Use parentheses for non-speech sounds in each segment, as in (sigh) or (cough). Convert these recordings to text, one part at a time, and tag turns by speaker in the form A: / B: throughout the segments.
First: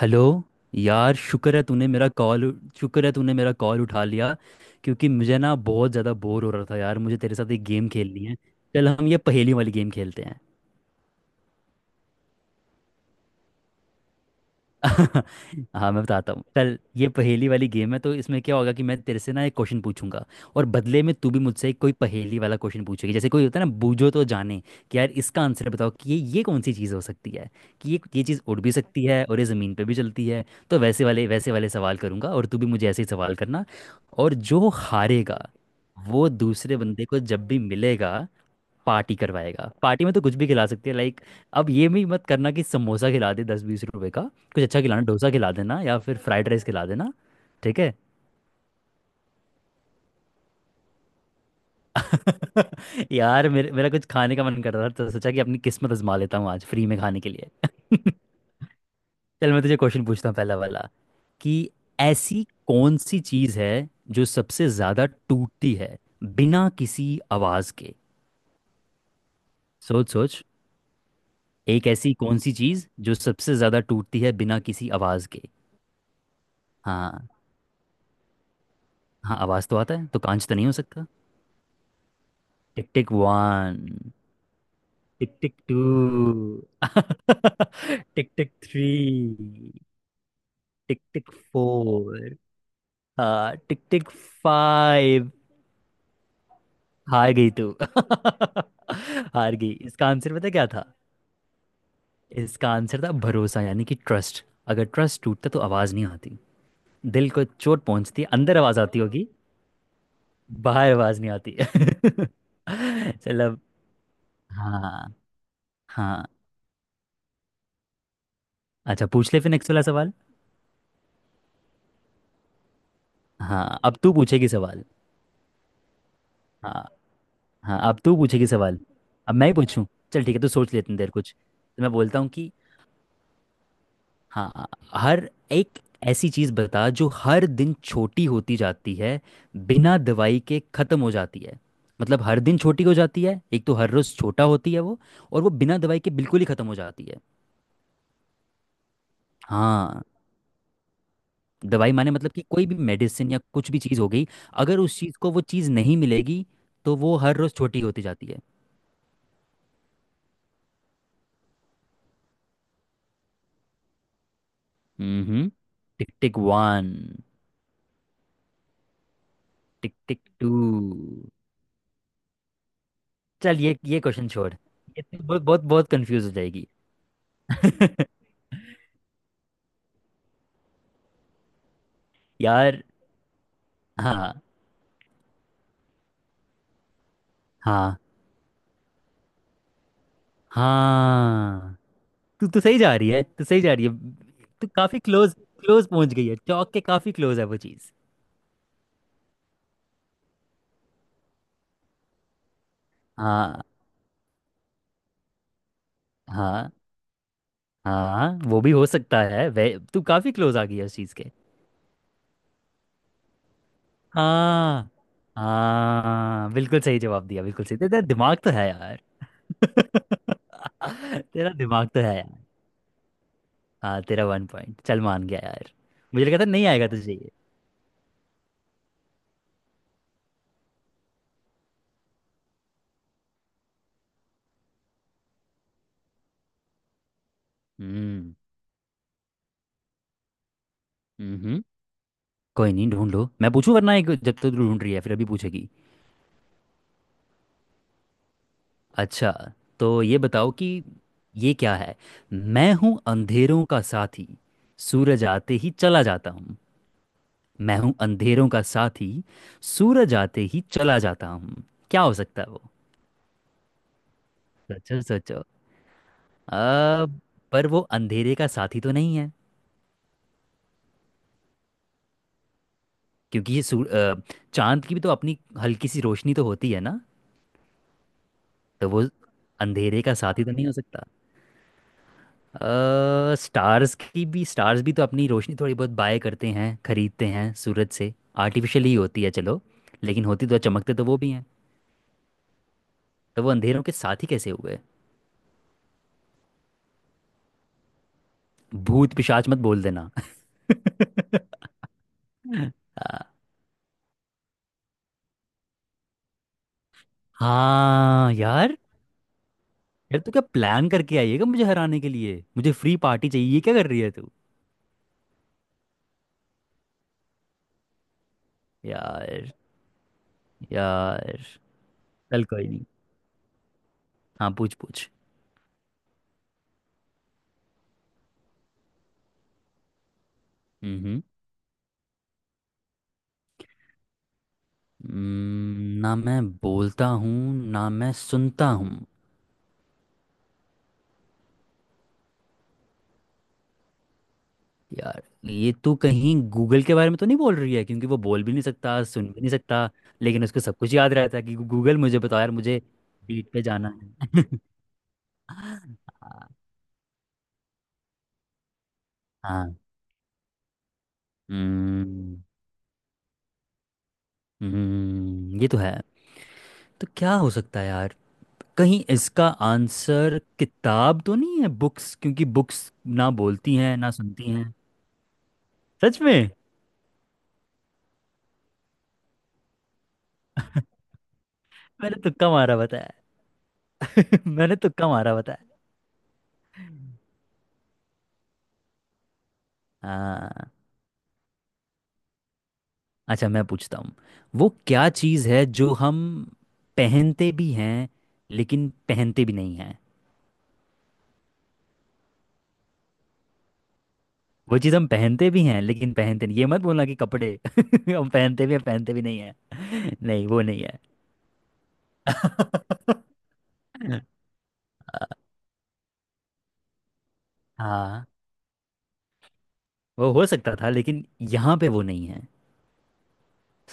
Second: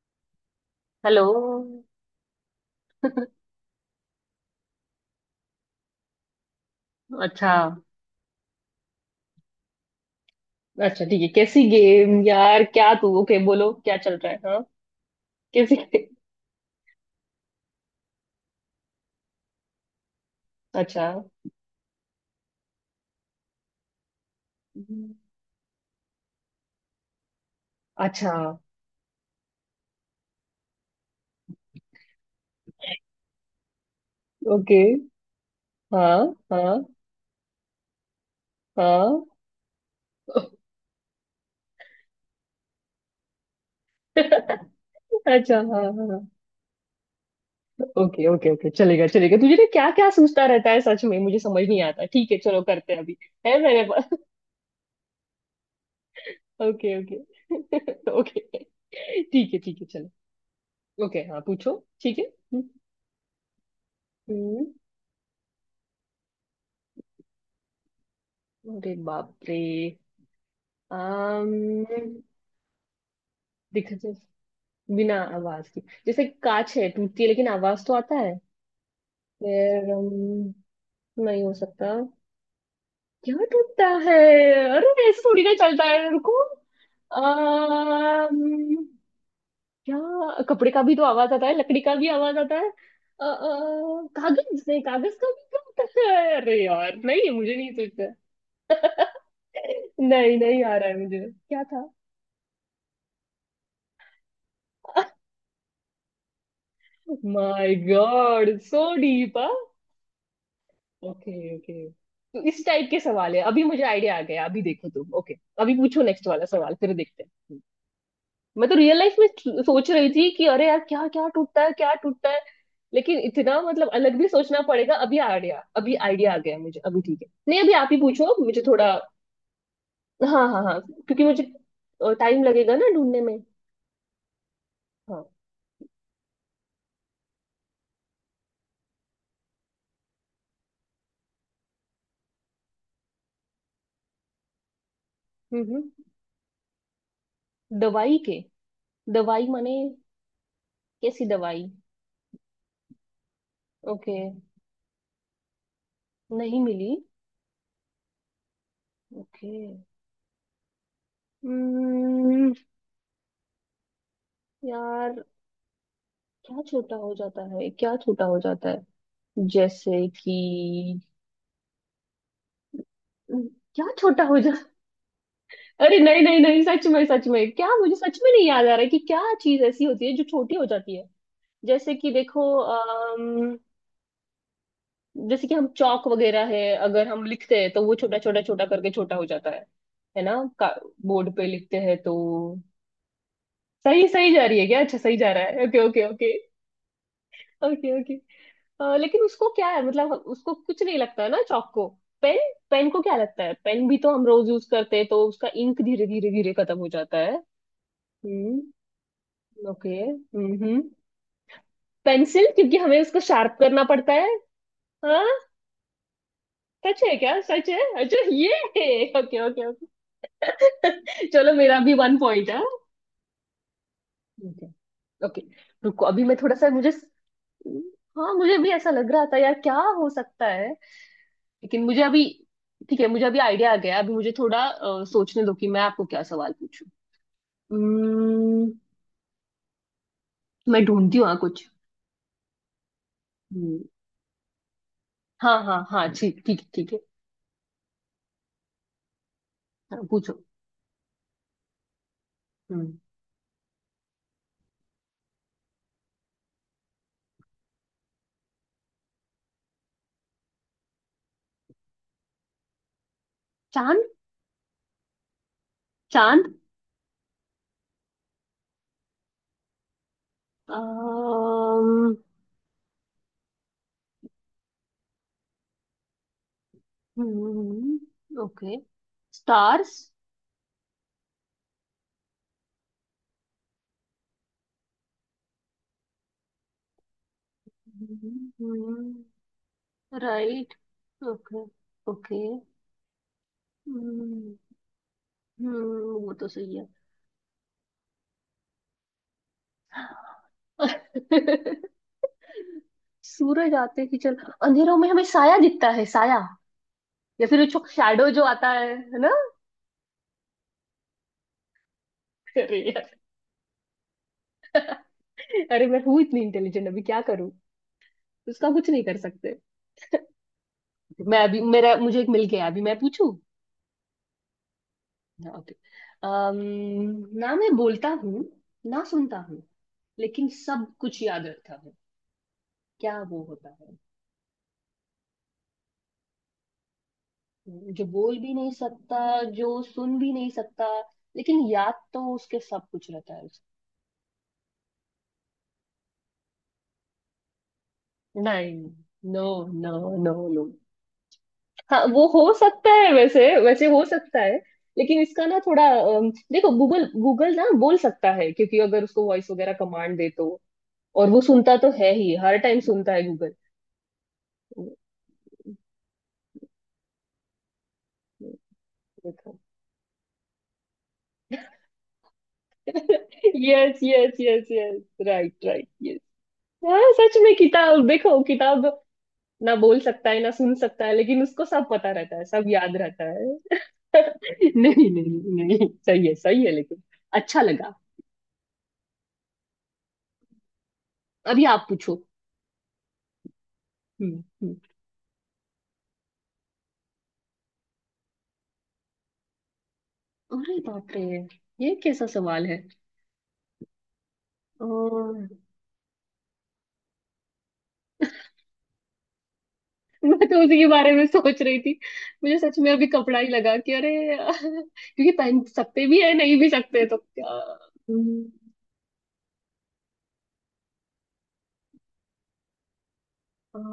A: Hello. यार
B: hello.
A: शुक्र है तूने मेरा कॉल उठा लिया, क्योंकि मुझे ना बहुत ज़्यादा बोर हो रहा था यार। मुझे तेरे साथ
B: अच्छा।
A: एक गेम खेलनी है। चल हम ये पहेली वाली गेम खेलते हैं।
B: अच्छा ठीक है। कैसी गेम यार? क्या तू, ओके, बोलो क्या चल रहा है? हाँ।
A: (laughs)
B: कैसी
A: हाँ मैं
B: game?
A: बताता हूँ। चल ये पहेली वाली गेम है तो इसमें क्या होगा कि मैं तेरे से ना एक क्वेश्चन पूछूंगा। और बदले
B: अच्छा।
A: में तू भी मुझसे कोई पहेली वाला क्वेश्चन पूछेगी। जैसे कोई होता है ना, बूझो तो जाने, कि यार इसका आंसर बताओ कि ये कौन सी चीज़ हो सकती है। कि ये
B: अच्छा।
A: चीज़ उड़ भी सकती है और ये ज़मीन पे भी चलती है। तो वैसे वाले सवाल करूंगा, और तू भी मुझे ऐसे ही सवाल करना। और जो
B: ओके।
A: हारेगा वो
B: हाँ
A: दूसरे
B: हाँ
A: बंदे को जब भी मिलेगा, पार्टी
B: हाँ।
A: करवाएगा। पार्टी में तो कुछ भी खिला सकती है, लाइक, अब ये भी मत करना कि समोसा खिला दे 10-20 रुपए का। कुछ अच्छा खिलाना, डोसा खिला
B: अच्छा
A: देना
B: हाँ
A: या फिर
B: हाँ।
A: फ्राइड राइस खिला देना। ठीक है।
B: ओके ओके ओके, चलेगा चलेगा। तुझे ना क्या क्या सोचता रहता है सच में, मुझे समझ नहीं आता। ठीक है, चलो करते हैं
A: (laughs)
B: अभी।
A: यार
B: है
A: मेरे
B: मेरे
A: मेरा कुछ
B: पास।
A: खाने का मन कर रहा था, तो सोचा कि अपनी किस्मत आजमा लेता हूँ आज फ्री
B: ओके
A: में
B: ओके
A: खाने के लिए। (laughs)
B: ओके। ठीक
A: चल
B: है
A: मैं तुझे
B: ठीक है,
A: क्वेश्चन पूछता
B: चलो।
A: हूँ पहला वाला।
B: ओके, हाँ
A: कि
B: पूछो। ठीक है।
A: ऐसी कौन सी चीज़ है जो
B: हम्म,
A: सबसे ज़्यादा टूटती है बिना किसी आवाज़ के।
B: अरे बाप रे।
A: सोच सोच। एक ऐसी
B: अम्म
A: कौन सी चीज़ जो सबसे ज़्यादा
B: दिख
A: टूटती है बिना किसी
B: बिना
A: आवाज़ के।
B: आवाज की। जैसे कांच है, टूटती है
A: हाँ।
B: लेकिन आवाज तो आता है।
A: हाँ, आवाज तो
B: फिर
A: आता है, तो कांच तो नहीं हो सकता।
B: नहीं हो सकता।
A: टिक टिक
B: क्या
A: वन।
B: टूटता है? अरे ऐसे
A: टिक
B: थोड़ी ना
A: टिक
B: चलता है,
A: टू।
B: रुको।
A: (laughs) टिक टिक
B: अम्म,
A: थ्री।
B: क्या, कपड़े का भी
A: टिक
B: तो
A: टिक
B: आवाज आता है, लकड़ी का भी
A: फोर।
B: आवाज आता है। अ, अ,
A: हाँ, टिक टिक
B: कागज नहीं, कागज का
A: फाइव।
B: भी क्या होता है? अरे यार नहीं,
A: हार गई
B: मुझे
A: तू।
B: नहीं सोचता।
A: (laughs) हार गई। इसका आंसर
B: नहीं
A: पता
B: नहीं
A: क्या
B: आ
A: था?
B: रहा है मुझे। क्या था?
A: इसका आंसर था भरोसा, यानी कि ट्रस्ट। अगर ट्रस्ट
B: (laughs)
A: टूटता तो आवाज़ नहीं आती। दिल को
B: माय
A: चोट पहुंचती,
B: गॉड,
A: अंदर आवाज़
B: सो
A: आती होगी,
B: डीप।
A: बाहर आवाज़ नहीं
B: ओके
A: आती।
B: ओके। तो इस टाइप के
A: (laughs)
B: सवाल है।
A: चलो।
B: अभी मुझे आइडिया आ गया, अभी देखो
A: हाँ
B: तुम, ओके। अभी पूछो नेक्स्ट
A: हाँ।
B: वाला सवाल, फिर देखते हैं। हम्म। मैं तो रियल
A: अच्छा,
B: लाइफ में
A: पूछ ले फिर नेक्स्ट वाला
B: सोच रही
A: सवाल।
B: थी कि अरे यार क्या क्या टूटता है, क्या टूटता है। लेकिन इतना
A: हाँ,
B: मतलब
A: अब तू
B: अलग भी
A: पूछेगी
B: सोचना
A: सवाल।
B: पड़ेगा। अभी आइडिया, अभी आइडिया आ गया मुझे
A: हाँ
B: अभी। ठीक है, नहीं अभी
A: हाँ,
B: आप ही
A: अब तू
B: पूछो
A: पूछेगी
B: मुझे
A: सवाल।
B: थोड़ा।
A: अब मैं ही पूछूं? चल ठीक है,
B: हाँ
A: तू
B: हाँ
A: सोच
B: हाँ,
A: लेते देर
B: क्योंकि
A: कुछ।
B: मुझे
A: तो मैं बोलता हूँ
B: टाइम
A: कि
B: लगेगा ना ढूंढने में।
A: हाँ,
B: हाँ।
A: हर एक ऐसी चीज़ बता जो हर दिन छोटी होती जाती है, बिना दवाई के ख़त्म हो जाती है। मतलब हर दिन छोटी हो जाती है, एक तो हर रोज़ छोटा होती है वो, और वो बिना दवाई
B: हम्म।
A: के बिल्कुल ही ख़त्म हो जाती है।
B: दवाई के। दवाई माने?
A: हाँ।
B: कैसी दवाई?
A: दवाई माने मतलब कि कोई भी मेडिसिन या कुछ भी चीज़ हो
B: ओके।
A: गई। अगर उस चीज़ को वो चीज़ नहीं मिलेगी,
B: नहीं मिली।
A: तो वो हर रोज़ छोटी होती जाती है।
B: ओके। हम्म। यार।
A: हम्म। टिक टिक
B: क्या
A: वन।
B: छोटा हो जाता है, क्या छोटा हो जाता है?
A: टिक
B: जैसे
A: टिक टू।
B: कि।
A: चल, ये
B: क्या
A: ये
B: छोटा
A: क्वेश्चन
B: हो जा
A: छोड़, ये तो बहुत बहुत बहुत
B: अरे नहीं
A: कंफ्यूज हो
B: नहीं नहीं,
A: जाएगी।
B: सच में सच में क्या, मुझे
A: (laughs)
B: सच में नहीं याद आ रहा है कि क्या चीज ऐसी होती है जो छोटी हो जाती है। जैसे कि देखो
A: यार। हाँ
B: जैसे कि हम चौक वगैरह है, अगर हम लिखते हैं तो वो
A: हाँ
B: छोटा छोटा छोटा करके छोटा हो जाता है। है ना। बोर्ड पे
A: हाँ,
B: लिखते हैं तो।
A: तू तो सही जा रही है, तू सही जा रही है।
B: सही सही जा रही है
A: तू
B: क्या? अच्छा,
A: काफी
B: सही जा
A: क्लोज
B: रहा है। ओके
A: क्लोज
B: ओके
A: पहुंच गई
B: ओके।
A: है, चौक के काफी क्लोज है वो चीज।
B: Okay okay. लेकिन उसको क्या है, मतलब उसको कुछ नहीं लगता है ना चौक को। पेन। पेन को क्या लगता है?
A: हाँ
B: पेन भी तो हम रोज यूज करते हैं तो उसका इंक धीरे धीरे धीरे
A: हाँ
B: खत्म हो जाता है।
A: हाँ, वो भी हो
B: हम्म।
A: सकता है वे।
B: ओके
A: तू काफी क्लोज आ गई
B: हम्म।
A: है उस चीज के।
B: पेंसिल, क्योंकि हमें उसको शार्प करना पड़ता है।
A: हाँ
B: हाँ।
A: हाँ, बिल्कुल सही
B: सच है
A: जवाब
B: क्या?
A: दिया, बिल्कुल
B: सच
A: सही।
B: है।
A: तेरा
B: अच्छा
A: दिमाग तो
B: ये
A: है
B: है।
A: यार।
B: Okay okay okay.
A: (laughs) तेरा
B: चलो मेरा
A: दिमाग
B: भी
A: तो है
B: वन
A: यार।
B: पॉइंट है।
A: हाँ, तेरा वन
B: ठीक
A: पॉइंट चल
B: है।
A: मान गया
B: ओके।
A: यार।
B: रुको अभी
A: मुझे
B: मैं
A: लगा था
B: थोड़ा
A: नहीं
B: सा,
A: आएगा
B: मुझे।
A: तुझे ये।
B: हाँ, मुझे भी ऐसा लग रहा था यार, क्या हो सकता है। लेकिन मुझे अभी, ठीक है, मुझे अभी आइडिया आ गया। अभी मुझे थोड़ा सोचने दो कि मैं आपको क्या सवाल पूछूं।
A: हम्म
B: हम्म, मैं ढूंढती हूँ, हाँ
A: हम्म,
B: कुछ।
A: कोई नहीं, ढूंढ लो। मैं पूछूं?
B: हम्म,
A: वरना एक, जब तक तू ढूंढ रही है फिर अभी
B: हाँ
A: पूछेगी।
B: हाँ हाँ, ठीक ठीक है, ठीक है।
A: अच्छा, तो
B: हाँ,
A: ये
B: पूछो।
A: बताओ कि ये क्या है। मैं
B: हम्म,
A: हूँ अंधेरों का साथी, सूरज आते ही चला जाता हूँ। मैं हूँ अंधेरों का साथी, सूरज आते ही चला जाता हूँ। क्या हो सकता है वो?
B: चांद।
A: सोचो सोचो।
B: चांद।
A: अब, पर वो अंधेरे का साथी तो नहीं है,
B: अम्म,
A: क्योंकि चांद की भी तो अपनी हल्की सी रोशनी तो होती है ना।
B: ओके।
A: तो वो
B: स्टार्स।
A: अंधेरे का साथी तो नहीं हो सकता। स्टार्स भी तो अपनी रोशनी थोड़ी बहुत बाय करते हैं, खरीदते हैं सूरज से। आर्टिफिशियल ही होती है चलो, लेकिन होती तो,
B: राइट।
A: चमकते तो वो भी हैं।
B: Okay okay.
A: तो वो अंधेरों के साथी कैसे
B: हम्म,
A: हुए?
B: वो तो सही है।
A: भूत पिशाच मत बोल देना।
B: (laughs)
A: (laughs) हाँ।
B: सूरज आते ही चल अंधेरों में हमें साया दिखता है, साया। या फिर जो शैडो
A: हाँ,
B: जो आता
A: यार,
B: है ना।
A: यार, तू क्या प्लान करके आई है क्या, मुझे हराने के लिए? मुझे
B: अरे
A: फ्री
B: यार।
A: पार्टी चाहिए, ये क्या कर रही है तू?
B: अरे, मैं हूँ इतनी इंटेलिजेंट, अभी क्या करूँ। उसका कुछ नहीं कर
A: यार।
B: सकते।
A: यार,
B: मैं अभी, मेरा, मुझे एक मिल
A: चल
B: गया,
A: कोई
B: अभी
A: नहीं।
B: मैं पूछूं।
A: हाँ, पूछ पूछ।
B: हाँ, okay. ना मैं बोलता हूँ, ना सुनता हूँ, लेकिन सब
A: हम्म
B: कुछ याद रखता हूँ। क्या वो होता है?
A: ना मैं बोलता हूँ, ना
B: जो
A: मैं
B: बोल भी
A: सुनता
B: नहीं
A: हूँ।
B: सकता, जो सुन भी नहीं सकता, लेकिन याद तो उसके सब कुछ रहता है।
A: यार, ये तू कहीं गूगल के बारे में तो नहीं बोल रही है? क्योंकि वो बोल भी नहीं
B: नहीं।
A: सकता, सुन भी
B: नो।
A: नहीं सकता,
B: नो। नो
A: लेकिन उसको
B: नो।
A: सब कुछ याद रहता है, कि गूगल
B: हाँ,
A: मुझे
B: वो
A: बताओ यार
B: हो
A: मुझे
B: सकता है, वैसे
A: बीट पे
B: वैसे
A: जाना
B: हो सकता
A: है।
B: है।
A: (laughs)
B: लेकिन इसका ना थोड़ा। देखो गूगल, गूगल ना बोल सकता है क्योंकि अगर उसको वॉइस वगैरह
A: हाँ।
B: कमांड दे तो। और वो सुनता तो है ही,
A: हम्म
B: हर टाइम सुनता है गूगल।
A: ये तो है। तो क्या हो सकता है यार? कहीं इसका
B: देखो।
A: आंसर किताब तो नहीं है, बुक्स? क्योंकि बुक्स ना बोलती हैं,
B: यस
A: ना
B: यस
A: सुनती
B: यस
A: हैं।
B: Yes, right right, yes.
A: सच में?
B: हाँ सच में किताब, देखो किताब, ना बोल सकता है ना सुन सकता है, लेकिन उसको सब पता
A: मैंने
B: रहता है,
A: तुक्का
B: सब
A: मारा
B: याद
A: बताया।
B: रहता है।
A: (laughs)
B: (laughs)
A: मैंने तुक्का
B: नहीं
A: मारा
B: नहीं
A: बताया।
B: नहीं, सही है सही है लेकिन। अच्छा लगा।
A: हाँ।
B: अभी आप पूछो।
A: अच्छा मैं पूछता हूँ।
B: हम्म।
A: वो
B: हम्म।
A: क्या चीज़ है जो हम पहनते भी हैं लेकिन पहनते भी नहीं हैं?
B: अरे बाप रे। ये कैसा सवाल है?
A: वो चीज़ हम
B: अ,
A: पहनते भी हैं लेकिन पहनते नहीं। ये मत बोलना कि कपड़े। (laughs) हम पहनते भी हैं, पहनते भी नहीं हैं। (laughs)
B: मैं
A: नहीं,
B: तो
A: वो
B: उसी
A: नहीं
B: के
A: है।
B: बारे में सोच रही थी। मुझे सच में अभी
A: (laughs)
B: कपड़ा ही लगा कि अरे। क्योंकि पहन सकते भी है, नहीं भी सकते तो क्या।
A: हाँ
B: हम्म,
A: वो हो सकता था, लेकिन यहाँ पे वो नहीं है।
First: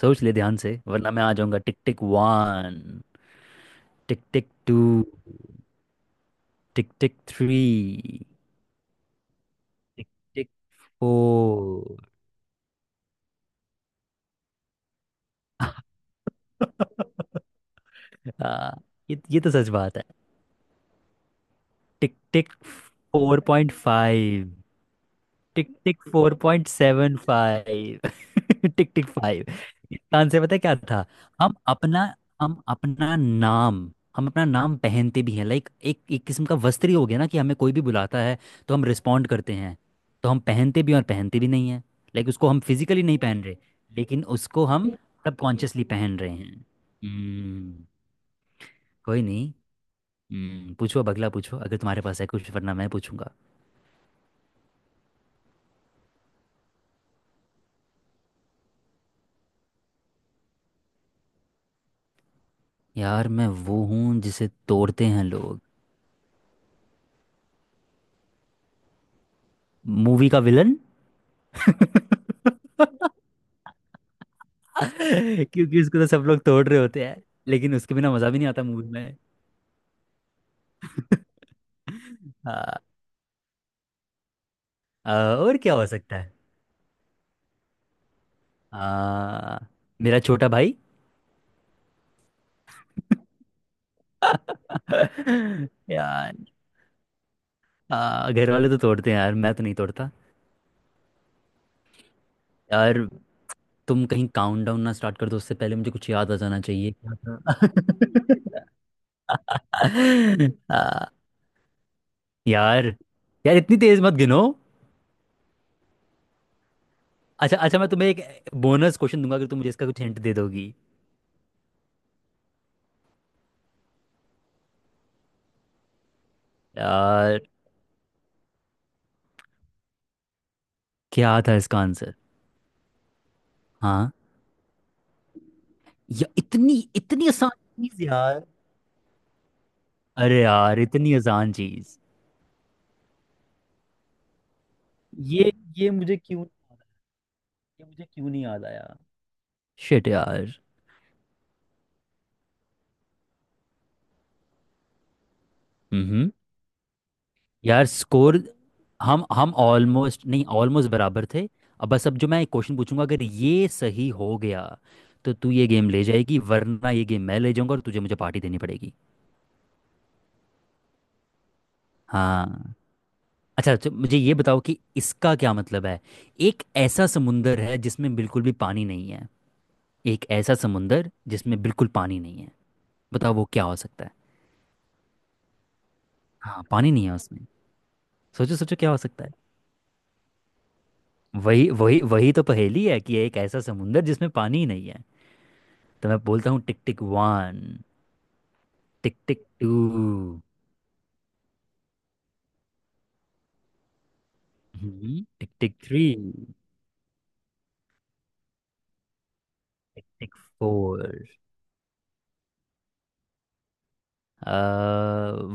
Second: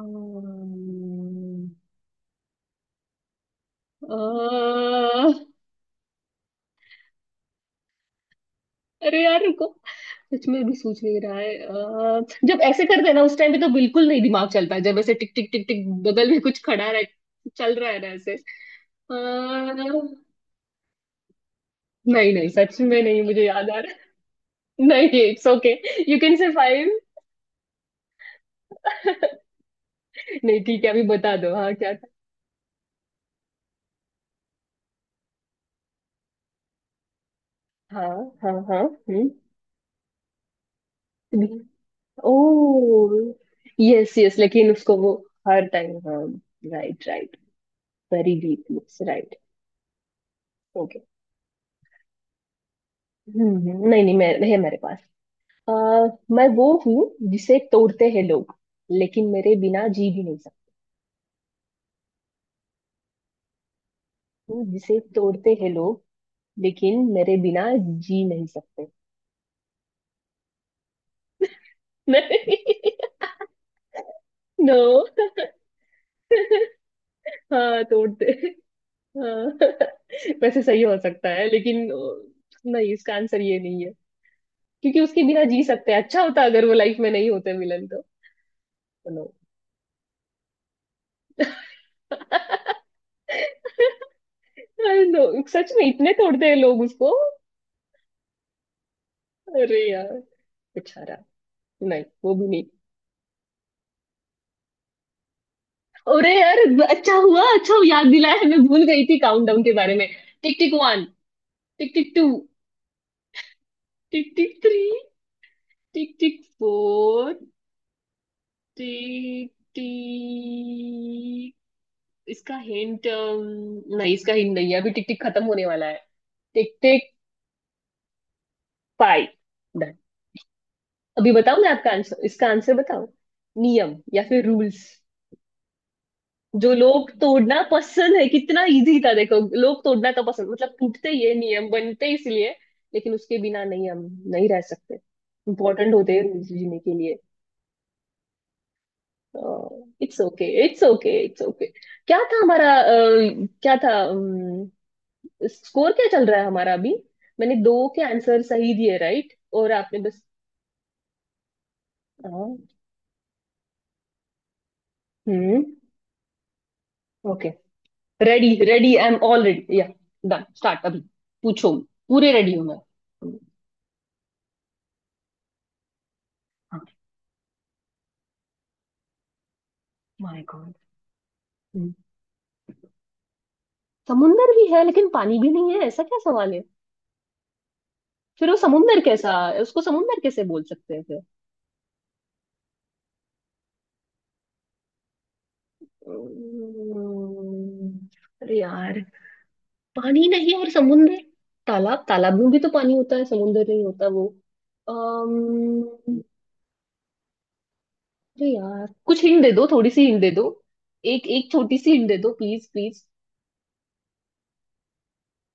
A: सोच ले ध्यान से, वरना मैं आ जाऊंगा। टिक टिक वन।
B: अ,
A: tick tick two. Tick tick three.
B: अरे यार रुको।
A: टिक
B: सच
A: टिक
B: में अभी सोच
A: ओ।
B: नहीं रहा है, जब ऐसे करते हैं ना उस टाइम पे तो बिल्कुल नहीं दिमाग चलता है, जब ऐसे टिक टिक टिक टिक बगल में कुछ खड़ा रह।
A: (laughs)
B: चल रहा है ना ऐसे
A: आ, ये तो सच बात है। टिक
B: नहीं नहीं,
A: टिक
B: सच में नहीं
A: फोर
B: मुझे याद
A: पॉइंट
B: आ रहा।
A: फाइव
B: नहीं it's
A: tick
B: okay.
A: Tick
B: you
A: four
B: can
A: point
B: survive.
A: Seven
B: (laughs)
A: five (laughs) tick tick five. इसका आंसर पता है
B: नहीं
A: क्या
B: ठीक है, अभी
A: था?
B: बता दो,
A: हम
B: हाँ क्या था?
A: अपना हम अपना नाम हम अपना नाम पहनते भी हैं, लाइक एक एक किस्म का वस्त्र ही हो गया ना, कि हमें कोई भी
B: हाँ
A: बुलाता है
B: हाँ
A: तो
B: हाँ।
A: हम रिस्पोंड
B: हम्म।
A: करते हैं। तो हम पहनते भी हैं और पहनते भी नहीं हैं। Like
B: oh.
A: उसको हम फिजिकली नहीं पहन रहे,
B: यस
A: लेकिन
B: यस,
A: उसको
B: लेकिन
A: हम
B: उसको वो, हर
A: सबकॉन्शियसली
B: टाइम
A: पहन
B: हाँ।
A: रहे हैं।
B: Right right.
A: Hmm.
B: Very deep looks
A: कोई
B: राइट।
A: नहीं। हम्म, पूछो
B: ओके।
A: अब, अगला पूछो अगर तुम्हारे पास है कुछ, वरना मैं पूछूंगा।
B: नहीं नहीं मैं, है मेरे पास। आ, मैं वो हूँ जिसे तोड़ते हैं लोग, लेकिन मेरे बिना जी भी नहीं सकते।
A: यार, मैं वो हूँ जिसे
B: हूँ जिसे
A: तोड़ते हैं
B: तोड़ते
A: लोग।
B: हैं लोग, लेकिन मेरे बिना जी नहीं सकते। (laughs)
A: मूवी का विलन? (laughs)
B: नहीं। नो।
A: क्योंकि उसको तो सब लोग तोड़ रहे होते हैं, लेकिन
B: हाँ
A: उसके बिना
B: तोड़ते।
A: मजा भी नहीं आता मूवी में।
B: हाँ, (laughs) वैसे सही हो सकता है, लेकिन
A: (laughs) आ,
B: नहीं, इसका आंसर ये नहीं है। क्योंकि
A: आ,
B: उसके बिना
A: और
B: जी
A: क्या हो
B: सकते हैं,
A: सकता
B: अच्छा
A: है?
B: होता अगर वो लाइफ में नहीं होते मिलन तो। नो।
A: आ, मेरा छोटा भाई।
B: नो। (laughs)
A: (laughs)
B: सच में इतने
A: यार।
B: तोड़ते हैं लोग उसको।
A: घर वाले तो तोड़ते हैं यार, मैं तो नहीं
B: अरे
A: तोड़ता।
B: यार। बेचारा। नहीं वो भी नहीं।
A: यार, तुम कहीं काउंट डाउन ना स्टार्ट कर दो, उससे पहले मुझे कुछ
B: अरे
A: याद आ
B: यार।
A: जाना चाहिए,
B: अच्छा
A: क्या
B: हुआ, अच्छा हुआ, याद दिलाया, मैं
A: था?
B: भूल गई थी काउंटडाउन के बारे में। टिक
A: (laughs)
B: टिक
A: आ,
B: वन। Tick tick two.
A: यार यार, इतनी तेज मत
B: टिक
A: गिनो।
B: Tick three. Tick tick four.
A: अच्छा अच्छा, मैं तुम्हें एक बोनस क्वेश्चन दूंगा, अगर
B: टिक
A: तुम मुझे इसका कुछ हिंट दे दोगी।
B: टिक। इसका हिंट नहीं, इसका हिंट नहीं है, अभी टिक टिक खत्म होने वाला है। टिक टिक।
A: यार,
B: पाई। डन। अभी
A: क्या था
B: बताओ, मैं
A: इसका
B: आपका
A: आंसर?
B: आंसर, इसका आंसर बताओ। नियम
A: हाँ,
B: या फिर रूल्स।
A: या
B: जो
A: इतनी
B: लोग
A: इतनी आसान
B: तोड़ना
A: चीज
B: पसंद है,
A: यार?
B: कितना इजी था देखो, लोग तोड़ना तो
A: अरे
B: पसंद, मतलब
A: यार,
B: टूटते
A: इतनी
B: ही है
A: आसान
B: नियम,
A: चीज
B: बनते ही इसलिए। लेकिन उसके बिना नहीं हम, नहीं रह सकते।
A: ये ये
B: इम्पोर्टेंट होते
A: मुझे
B: हैं
A: क्यों
B: रूल्स जीने के लिए।
A: ये मुझे क्यों नहीं याद आया? शिट
B: इट्स ओके
A: यार।
B: It's okay it's okay. क्या था हमारा क्या था स्कोर क्या चल
A: हम्म।
B: रहा है हमारा अभी? मैंने
A: यार
B: दो के आंसर
A: स्कोर,
B: सही दिए
A: हम
B: राइट,
A: हम
B: और आपने बस।
A: ऑलमोस्ट नहीं, ऑलमोस्ट बराबर थे। अब बस, अब जो मैं एक
B: हाँ।
A: क्वेश्चन पूछूंगा, अगर ये सही हो गया तो तू
B: हम्म।
A: ये गेम ले जाएगी, वरना ये गेम मैं
B: ओके।
A: ले जाऊंगा और तुझे मुझे पार्टी
B: रेडी
A: देनी पड़ेगी।
B: Ready, I am all ready या। डन स्टार्ट अभी। पूछो। पूरे रेडी हूँ
A: हाँ।
B: मैं।
A: अच्छा तो मुझे ये बताओ कि इसका क्या मतलब है। एक ऐसा समुंदर है जिसमें बिल्कुल भी पानी नहीं है। एक
B: माय
A: ऐसा
B: गॉड।
A: समुंदर जिसमें बिल्कुल पानी नहीं है। बताओ वो क्या हो सकता है।
B: समुंदर भी है लेकिन पानी भी नहीं है, ऐसा क्या सवाल है?
A: हाँ, पानी नहीं है उसमें।
B: फिर
A: सोचो
B: वो
A: सोचो, क्या हो
B: समुंदर
A: सकता है?
B: कैसा? उसको समुंदर कैसे बोल सकते हैं फिर?
A: वही वही वही तो पहेली है, कि एक ऐसा समुंदर जिसमें पानी ही नहीं है। तो मैं बोलता हूँ टिक टिक वन।
B: हम्म, अरे यार।
A: टिक टिक टू।
B: पानी नहीं और समुंदर। तालाब, तालाब में भी तो पानी होता है, समुंदर नहीं होता वो।
A: हम्म। टिक टिक थ्री।
B: अरे यार कुछ हिंट दे दो, थोड़ी सी
A: टिक
B: हिंट दे
A: टिक
B: दो।
A: फोर।
B: एक एक छोटी सी हिंट दे दो, प्लीज प्लीज।
A: अ,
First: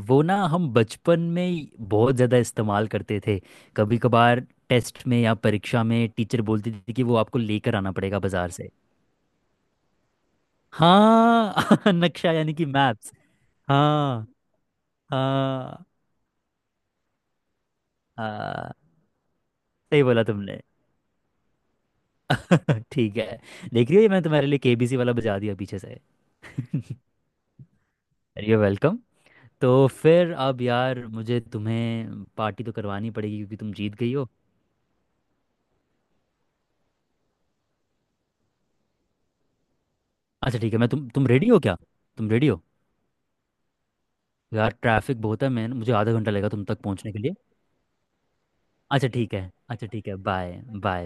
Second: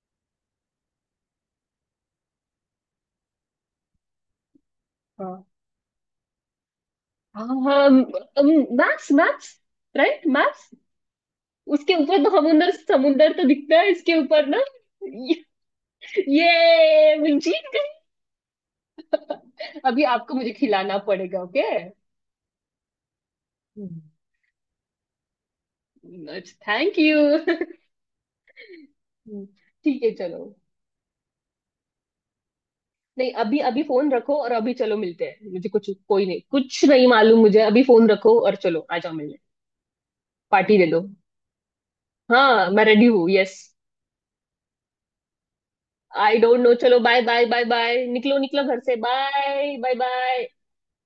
A: वो ना, हम बचपन में बहुत ज़्यादा इस्तेमाल करते थे। कभी कभार टेस्ट में या
B: हाँ
A: परीक्षा में टीचर बोलती थी कि वो आपको
B: हाँ
A: लेकर
B: हाँ,
A: आना पड़ेगा बाजार से।
B: Maps maps. Right maps.
A: हाँ। (laughs)
B: उसके ऊपर तो
A: नक्शा, यानी कि
B: समुंदर,
A: मैप्स।
B: समुंदर तो दिखता है इसके
A: हाँ
B: ऊपर ना।
A: हाँ
B: ये। मैं जीत
A: हाँ,
B: गई।
A: सही
B: अभी
A: बोला
B: आपको मुझे
A: तुमने।
B: खिलाना पड़ेगा, ओके।
A: (laughs) ठीक है। देख रही हो, ये मैंने तुम्हारे लिए केबीसी वाला बजा दिया पीछे से। (laughs)
B: Thank you
A: you welcome. तो
B: ठीक है
A: फिर
B: चलो।
A: अब यार, मुझे तुम्हें पार्टी तो करवानी
B: नहीं
A: पड़ेगी क्योंकि
B: अभी
A: तुम
B: अभी
A: जीत
B: फोन
A: गई हो।
B: रखो, और अभी चलो मिलते हैं, मुझे कुछ, कोई नहीं, कुछ नहीं मालूम, मुझे अभी फोन रखो और चलो आ जाओ मिलने।
A: अच्छा ठीक
B: पार्टी
A: है,
B: दे
A: मैं
B: दो।
A: तुम रेडी हो क्या? तुम रेडी हो?
B: हाँ मैं रेडी हूँ, यस।
A: यार ट्रैफिक बहुत है, मैं मुझे आधा घंटा
B: आई
A: लगेगा
B: डोंट
A: तुम
B: नो,
A: तक
B: चलो
A: पहुंचने के
B: बाय
A: लिए।
B: बाय बाय बाय, निकलो निकलो घर से,
A: अच्छा ठीक है,
B: बाय
A: अच्छा
B: बाय
A: ठीक है,
B: बाय।
A: बाय। बाय।